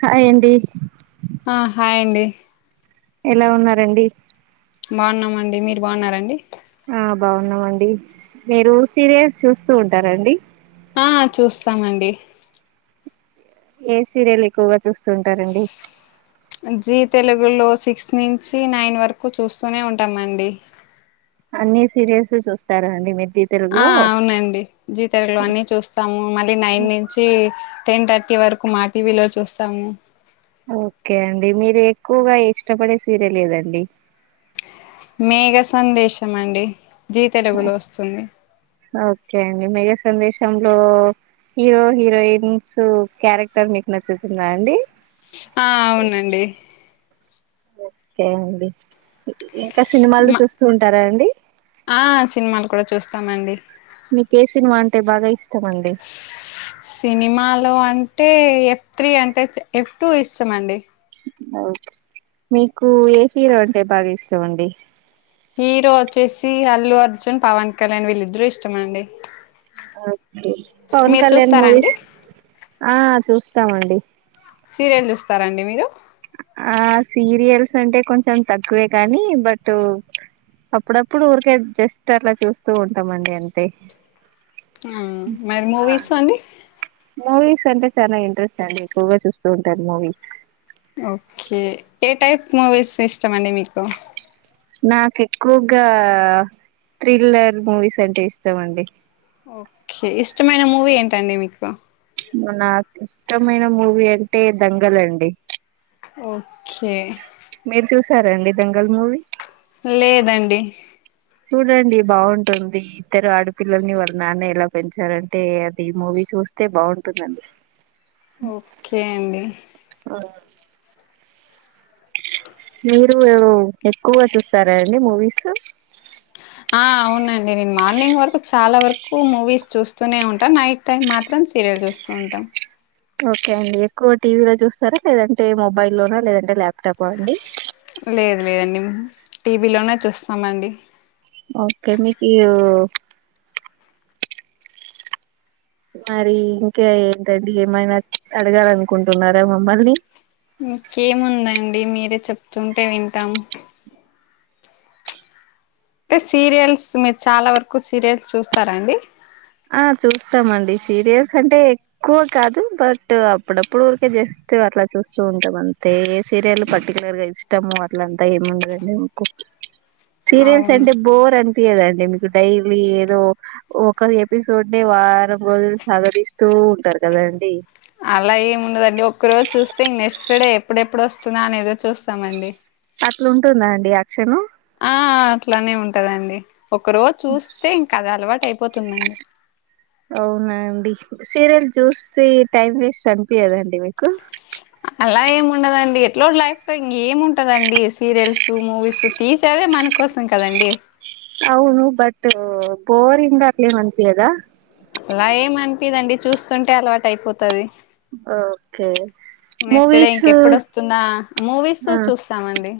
Hi అండి ఆ hi అండి ఎలా ఉన్నారండి బాగున్నామండి మీరు బాగున్నారండి ఆ బాగున్నామండి మీరు సీరియల్స్ చూస్తూ ఉంటారండి ఆహ్ చూస్తామండి ఏ సీరియల్ ఎక్కువగా చూస్తూంటారండి జీ తెలుగులో సిక్స్ నుంచి నైన్ వరకు చూస్తూనే ఉంటామండి అన్ని సీరియల్స్ చూస్తారండి మీరు జీ ఆ తెలుగులో అవ్నండి జీతేల్గులోన్ని చూస్తాము మళ్ళీ నైనుంచి టెన్ థర్టీ వరకు మా టీవీలో చూస్తాము ఓకే అండి మీరు ఎక్కువగా ఇష్టపడే సీరియలేదండి మేఘ సందేశమండి జీ తెల్గులో వస్తుంది ఓకే అండి మేఘ సందేశంలో హీరో హీరోయిన్స్ క్యారెక్టర్స్ మీకు నచ్చుతుందండి ఆ అవును అండి ఓకే అండి ఇంకా సినిమాలు మా చూస్తూ ఉంటారండి ఆ సిన్మాలు కూడా చూస్తామండి మీకు ఏ సినిమా అంటే బాగా ఇష్టం అండి సినిమాలో అంటే అంటే ఎఫ్ త్రీ అంటే ఎఫ్ టూ ఇష్టమండి ఓ మీకే హీరో అంటే బాగా ఇష్టమండి హీరో ఓచ్చేసి అల్లు అర్జున్ పవన్ కళ్యాణ్ విళ్ళిద్ద్ర ఇష్టమండి ఓకే పవన్ మీరు కళ్యాణ్ చూస్తారా అండి మూవీస్ ఆ చూస్తామండి సీర్యల్ చూస్తారండి మీరు ఆ సీరియల్స్ అంటే కొంచెం తక్కువే కానీ బటూ అప్పుడప్పుడు ఊర్కే జస్ట్ అలా చూస్తూ ఉంటామండి అంతే ఉమ్ మరి మూవీసు అండి మూవీస్ అంటే చానా ఇంట్రెస్ట్ అండి. ఎక్కువగా చూస్తూ ఉంటాను మూవీస్ ఓకే ఏ టైప్ మూవీస్ ఇష్టం అండి మీకు నాక్ ఎక్కువ్గా థ్రిల్లర్ మూవీస్ అంటే ఇష్టం అండి ఓకే ఇష్టమైన మూవీ ఏంటండి మీకు మా నాక్ ఇష్టమైన మూవీ అంటే దంగల్ అండి ఓకే మీర్ చూసారండి దంగల్ మూవీ లేదండి చూడండి బావుంటుంది ఇద్దరు ఆడపిల్లల్ని వాళ్ళ నాన్న ఎలా పెంచారంటే అది మూవీ చూ చూస్తే బావుంటుందండి ఓకే అండి మీరు ఎక్కువ చూస్తారా అండి మూవీస్ ఆ అవునండి నేను మార్నింగ్ వరకు చాలా వరకు మూవీస్ చూస్తూనే ఉంటా. నైట్ టైం మాత్రం సీరియల్ చూస్తూ ఉంటాం ఓకే అండి ఎక్కువ టీవీలో చూస్తారా లేదంటే మొబైల్ లోనా లేదంటే ల్యాప్టాప్ అండి లేద్ లేదండి టీవీలోనే చూస్తామండి ఓకె మికి మరి ఇంకా ఏంటండి ఏమైనా అడగాలి అనుకుంటున్నారా మమ్మల్ని ఇంకేముందండి మీరే చెప్తుంటే వింటాం. అంటే సీరియల్స్ మీర్ చాలా వరకు సీరియల్స్ చూస్తార అండి. ఆ చూస్తామండి సీరియల్స్ అంటే ఎక్కువ కాదు. బట్ అప్పుడప్పుడు ఊరికే జస్ట్ టు అట్లా చూస్తూ ఉంటాం అంతే సీరియల్ పర్టికులర్ గా ఇష్టము అట్లంతా ఏం ఉండదండి మకు సీరియల్స్ అవును అంటే బోర్ అన్పియదా అండి మీకు డైలీ ఏదో ఒక ఎపిసోడ్ని వారం రోజులు సగరిస్తూ ఉంటారు కదాండి అలా ఏముండదండి ఒక్క రోజు చూస్తే నెక్స్ట్ డే ఎప్పుడెప్పుడు వస్తదా అని ఎదురు చూస్తామండి. అట్లా ఉంటుందా అండి యాక్షను ఆ అట్లనే ఉంటదండి ఒక్క రోజు చూస్తే ఇంకా అదే అలవాట్ అయిపోతుందండి. అవునండి సీరియల్ చూస్తే టైం వేస్ట్ అన్పియద అండి మీకు అలా ఏమ్ ఉండదండి. ఎట్లా లైఫ్ ఇంగ్ ఏముంటదండి సీరియల్స్ మూవీస్ తీసేదే మనక్ కోసం కదండి అవును బట్ బోరింగ్ అట్లా ఏమ్ అన్పియదా అలా ఏం అన్పియదండీ చూస్తుంటే అల్వాట్ అయిపోతది. ఓకే నెక్స్ట్ డే మూవీస్ ఇంక ఎప్పుడ్ ఒస్తుందా మూవీస్సు ఆ చూస్తామండి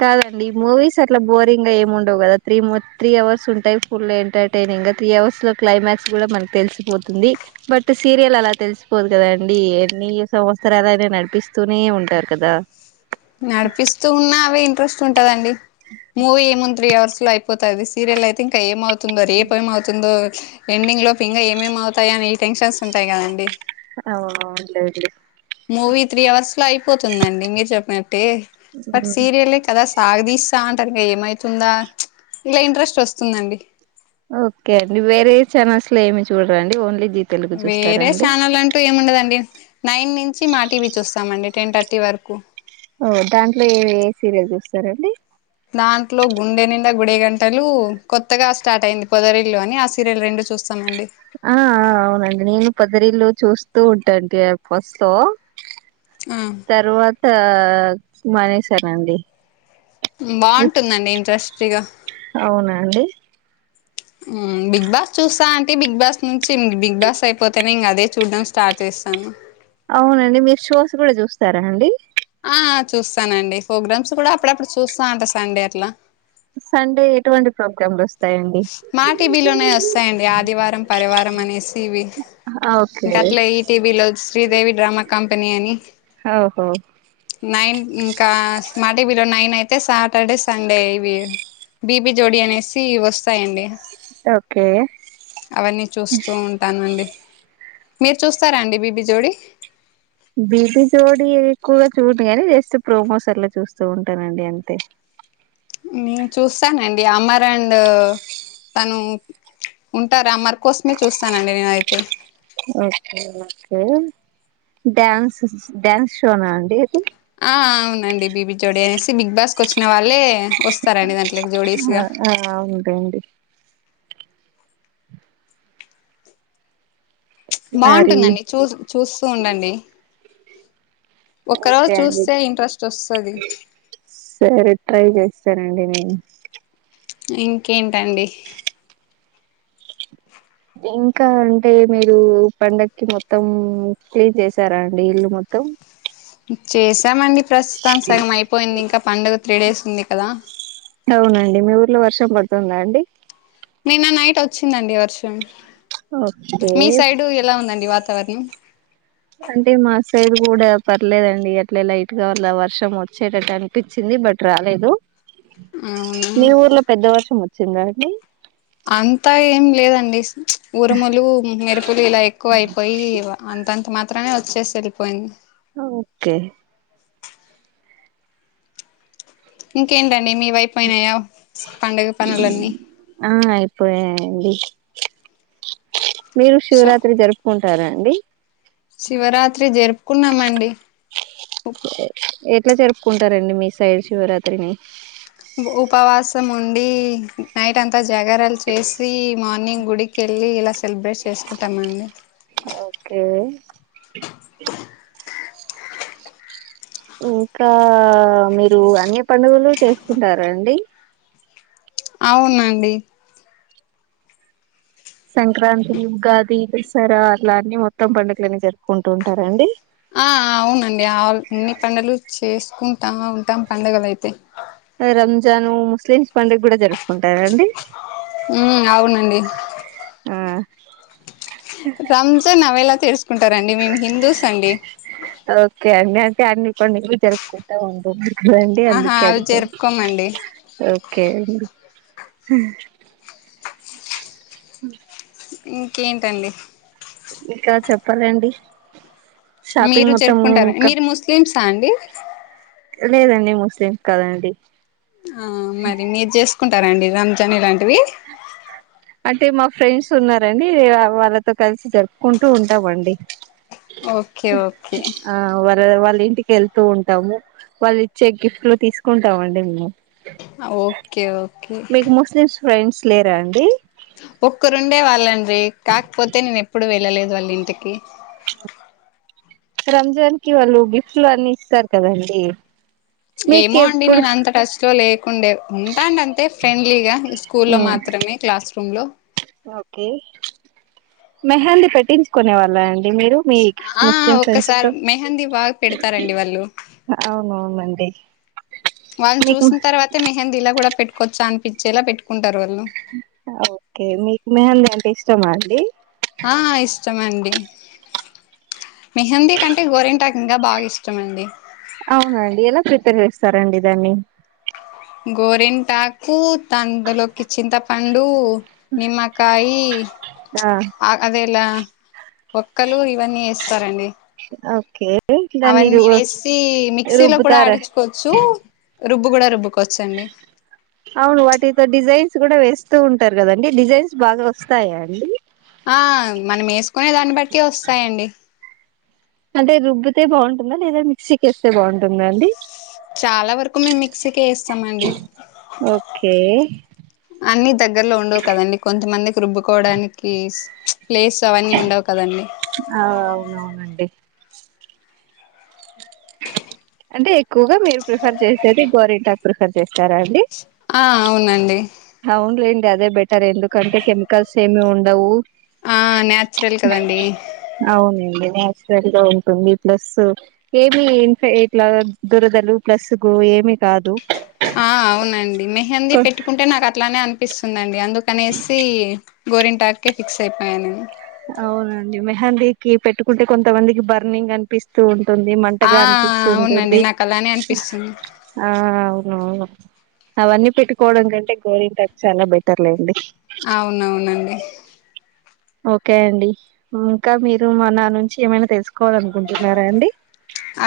కాదండి మూవీస్ అట్లా బోరింగ్ గా ఏమ్ ఉండవ్. కదా త్రీ మ త్రీ అవర్స్ ఉంటాయి. ఫుల్ ఎంటర్టైనింగ్ త్రీ అవర్స్ లో క్లైమాక్స్ కూడా మన్కి తెల్సిపోతుంది. బట్ సీరియల్ అలా తెల్సిపోదు కదా అండి. అని సంవత్సరాలయినా నడిపిస్తూనే ఉంటారు కదా నడిపిస్తూ ఉన్నా అవే ఇంట్రెస్ట్ ఉంటదండి మూవీ ఏమున్ త్రీ అవర్స్ లో అయిపోతాది సీరియల్ అయితే ఇంకా ఏమవుతుందో, రేప్ ఏమవుతుందో, ఎండింగ్ లో ఫింగ ఏమేమో అవుతాయ అని ఈ టెన్షన్స్ ఉంటాయి కదండి అవును ఉండేటిగా మూవీ త్రీ అవర్స్ లో అయిపోతుందండి. మీర్ చెప్పినట్టే బట్ సీరియల్ కదాస్ సాగదీస్తా అంటార్ ఇంక ఏమైతుందా ఇంగ ఇంట్రెస్ట్ వస్తుందండి. ఓకే అండి వేరే ఛానల్స్ లో ఏమి చూడరాండి ఓన్లీ జీ తెలుగు చూస్తారా వేరే అండి ఛానల్ అంటూ ఏం ఉండదండి నైన్ ను చి మా టీవీ చూస్తామండి టెన్ థర్టీ వర్కు ఓ దాంట్లో ఏ ఏ సీర్యల్ చూస్తారండి దాంట్లో గుండె నిండా గుడే గంటలు కొత్తగా స్టార్ట్ అయింది పొదరిల్లు అని ఆ సీర్యల్ రెండు చూస్ అ ఆ అవునండి నేను పోదరీలు చూస్తూ ఉంటాండి ఫస్ట్ లో తర్వాత మానేశానండి బాంటుందండి ఇంట్రెస్ట్గా అవునా అండి బిగ్ బాస్ చూస్తాంటి బిగ్ బాస్ నుంచి బిగ్ బాస్ అయిపోతేనే ఇంక అదే చూడడం స్టార్ట్ చేస్తాను. అవునండి మీరు షోస్ కూడా చూస్తారా అండి ఆ చూస్తానండి ప్రోగ్రామ్స్ కూడా అప్పుడప్పుడు చూస్థంట సండే అట్లా సండే ఎటువంటి ప్రోగ్రామ్లు వస్ మా టీబీలోనే వస్తాయండి ఆదివారం పరివారం అనేసి ఇవి ఓకే ఇంక అట్లా ఈటీవీలో శ్రీదేవి డ్రామా కంపెనీ అని ఓహో నైన్ ఇంకా మా టీవీలో నైన్ అయితే సాటర్డే సండే ఇవి బీబీ జోడి అనేసి వస్ స్తాయండి ఓకే అవన్నీ చూస్తూ ఉంటానండి మీరు చూస్తారా అండి బీబీ జోడి బీబీ జోడి ఎక్కువగా చూడను కాని జస్ట్ ప్రోమోస్ అలా చూస్తూ ఉంటానండి అంతే నేను చూస్తానండి అమర్ అండ్ తను ఉంటారా అమర్ కోసమే చూస్తానండి నేనైతే ఓకే ఓకే డ్యాన్స్ డ్యాన్స్ షోనా అండి అది ఆ అవునండి బీబీ జోడి అనేసి బిగ్ బాస్కి వచ్చిన వాళ్ళే వస్తారండి దాంట్లకు ఆ జోడీస్గా ఆ, అవునండి మరి బాగుంటుందండి చూస్ చూస్తూ ఉండండి ఒక రోజు ఓకే అండి చూస్తే ఇంట్రెస్ట్ ఓస్తది సరే ట్రై చేస్తానండి నేను ఇంకేంటండి ఇంకా అంటే మీరు పండగకి మొత్తం క్లీన్ చేసారా అండి ఇల్లు మొ త్తం చేశామండి ప్రస్తుతాం సగం అయిపోయింది ఇంకా పండుగ త్రీ డేస్ ఉంది కదా అవునండి మీ ఊర్లో వర్షం పడుతుందా అండి నిన్న నైట్ వచ్చిందండి వర్షం ఓకే మీ సైడ్ ఎలా ఉందండి వాతావరణం అంటే మా సైడ్ కూడా పర్లేదండి అట్లే లైట్ గా వా వర్షం వచ్చేటట్టు అనిపిచింది బట్ రాలేదు అవునా మీ ఊర్లో పెద్ద వర్షం వచ్చింద అండి అంతా ఏం లేదండి ఉరుములు మెరుపులు ఇలా ఎక్కువ అయిపోయి అంతంత మాత్రమే వచ్చేసేళ్ళిపోయింది ఓకే ఇంకేంటండి మీ వైపోయినాయా పండుగ పనులన్నీ ఆ అయిపోయాయండి మీరు సో శివరాత్రి జరుపుకుంటారా అండి శివరాత్రి జరుపుకున్నామండి ఎట్లా జరుపుకుంటారండి మీ సైడ్ శివరాత్రిని స్తమండి నైట్ అంతా జాగారలు చేసి మార్నింగ్ గుడికేళ్ళి ఇలా సెలబ్రేట్ చేసుకుంటామండి ఓకే ఇంకా మీరు అన్ని పండుగలు చేసుకుంటారా అండి అవునండి సంక్రాంతి ఉగాది దసరా అట్ల అన్ని మొత్తం పండుగలని జరుపుకుంటు ఉంటారండి ఆ అవునండి ఆ అన్ని పండగలు చేసుకుంటా ఉంటాం పండుగల అయితే రంజాన్ ముస్లిం పండుగ కూడా జరుపుకుంటారండి ఉమ్, అవునండి ఆ రంజాన్ అవి ఎలా తెర్సుకుంటారండి మేము హిందూస్ అండి ఓకే అండి అంటే అన్ని పండగలు జరుపుకుంటా ఉంటాం అండి ఆహా అందుకే అవి అడిగాను జరుపుకోమండి ఒకే అండి మ్ ఇంకేంటండి ఇంకా చెప్పలండి మీరు జెర్పుకుంటార మీరు ముస్లిమ్సా అండి లేదండి ముస్లిమ్స్ కదండి ఆ మరి మీరు జెస్కుంటారండి రంజాన్ ఇలాంటివి అంటే మా ఫ్రెండ్స్ ఉన్నారండి వాళ్లతో కలిసి జరుపుకుంటూ ఉంటాం అండి ఓకే ఓకే ఆ వర వాలిం ఇంటికెళ్తూ ఉంటాము వాల్ ఇచ్చే గిఫ్టలు తీసుకుంటాం అండి మేము ఓకే ఓకే మీకు ముస్లిమ్స్ ఫ్రెండ్స్ లేరా అండి ఒక్కరుండే వాళ్ళండ్రి కాకపోతే నేను ఎప్పుడు వెళ్ళలేదు వాళ్ళ ఇంటికి రంజాన్ కి వాళ్ళు గిఫ్ట్లు అన్ని ఇసర్ కదండీ ఏమో అండి నేన్ అంత టచ్ లో లేకుండే మ్ టన్ అంతే ఫ్రెండ్లీగా స్కూల్ లో ఉమ్ మాత్రమే క్లాస్ రూమ్ లో మేహింది పెట్టించుకునే వాళ్ళ అం మీరు మీ ఆ ముస్లిం ఫ్రెండ్స్ ఒక్కసారి తో మెహందీ బాగా పెడతారండి వాళ్ళు అవునవును అంతే వాళ్ళు చూసిన తర్వాతే మేహింది ఇలా కూడా పెటుకోవచ్చు అనిపించేలా పెట్టుక్ అ ఒకే మీకు మేహింది అంటే ఇష్టమా అండి ఆ ఇష్టమండి మేహింది కంటే గోరింటకు ఇంకా బాగా ఇష్టమండి అవునండి ఎలా ప్రిపేర్ చేస్తారండి దాన్ని గోరింటాకు తందులోకి చింతపండు నిమ్మకాయి ఆ అదే ఇలా ఒక్కలు ఇవన్నీ ఎస్తారండీ ఓకే దాన్ని రు అవన్నీ వేసి మిక్సీలో కూడా రుబ్బుతారా ఆడిచుకోవచ్చు రుబ్బు గుడా రుబ్బుకోచ్చండి అవును వాటితో డిజైన్స్ కూడా వేస్తూ ఉంటారు కదండి డిజైన్స్ బాగా ఒస్తాయా అండి ఆ మనం ఎస్కునేదాని బట్టి ఒసాయండి అంటే రుబ్బితే బావుంటుందా లేదా మిక్సికేస్తే బావుంటుందా అండి చాలా వరకు మేము మిక్సీకె ఎస్తాం అండి ఓకే అన్ని దగ్గరలో ఉండవు కదండి కొంతమందికి రుబ్బుకోడానికి ప్లేస్ అవన్నీ ఉండవ్ కదండి ఆ అవునవునండి అంటే ఎక్కువగా మీరు ప్రిఫర్ చేసేది గోరింటాక్ ప్రిఫర్ చేస్తారా అండి ఆ అవునండి అవునులేండి అదే బెటర్ ఎందుకంటే కెమికల్స్ ఏమి ఉండవు ఆ న్యాచురల్ కదండి అవునండి సరిగా ఉంటుంది ప్లస్ ఏమి ఇన్ఫ ఇట్లా దురదలు ప్లస్ గో ఏమి కాదు ఆ అవునండి మేహింది పెట్టుకుంటే నాకు అట్లానే అనిపిస్తుందండి అందుకనేసి గోరింటాక్ కె ఫిక్స్ అయిపోయా నేన్ అవునండి మేహింది కి పెట్టుకుంటే కొంతమందికి బర్నింగ్ అనిపిస్తూ టుంది ఆ మంటగా అవునండి అనిపిస్తుంటుంది నాకు అలానే అనిపిస్తుంది ఆ అవన్నీ పెట్టుకోవడం కంటే గోరింటకు చాలా బెటర్లేండి అవునవునండి ఒకే అండి ఇంకా మీరు మా నా నుంచి ఏమైనా తెలుసుకో కోదనుకుంటున్నారా అండి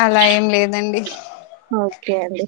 అలా ఏం లేదండి ఓక్ కె అండి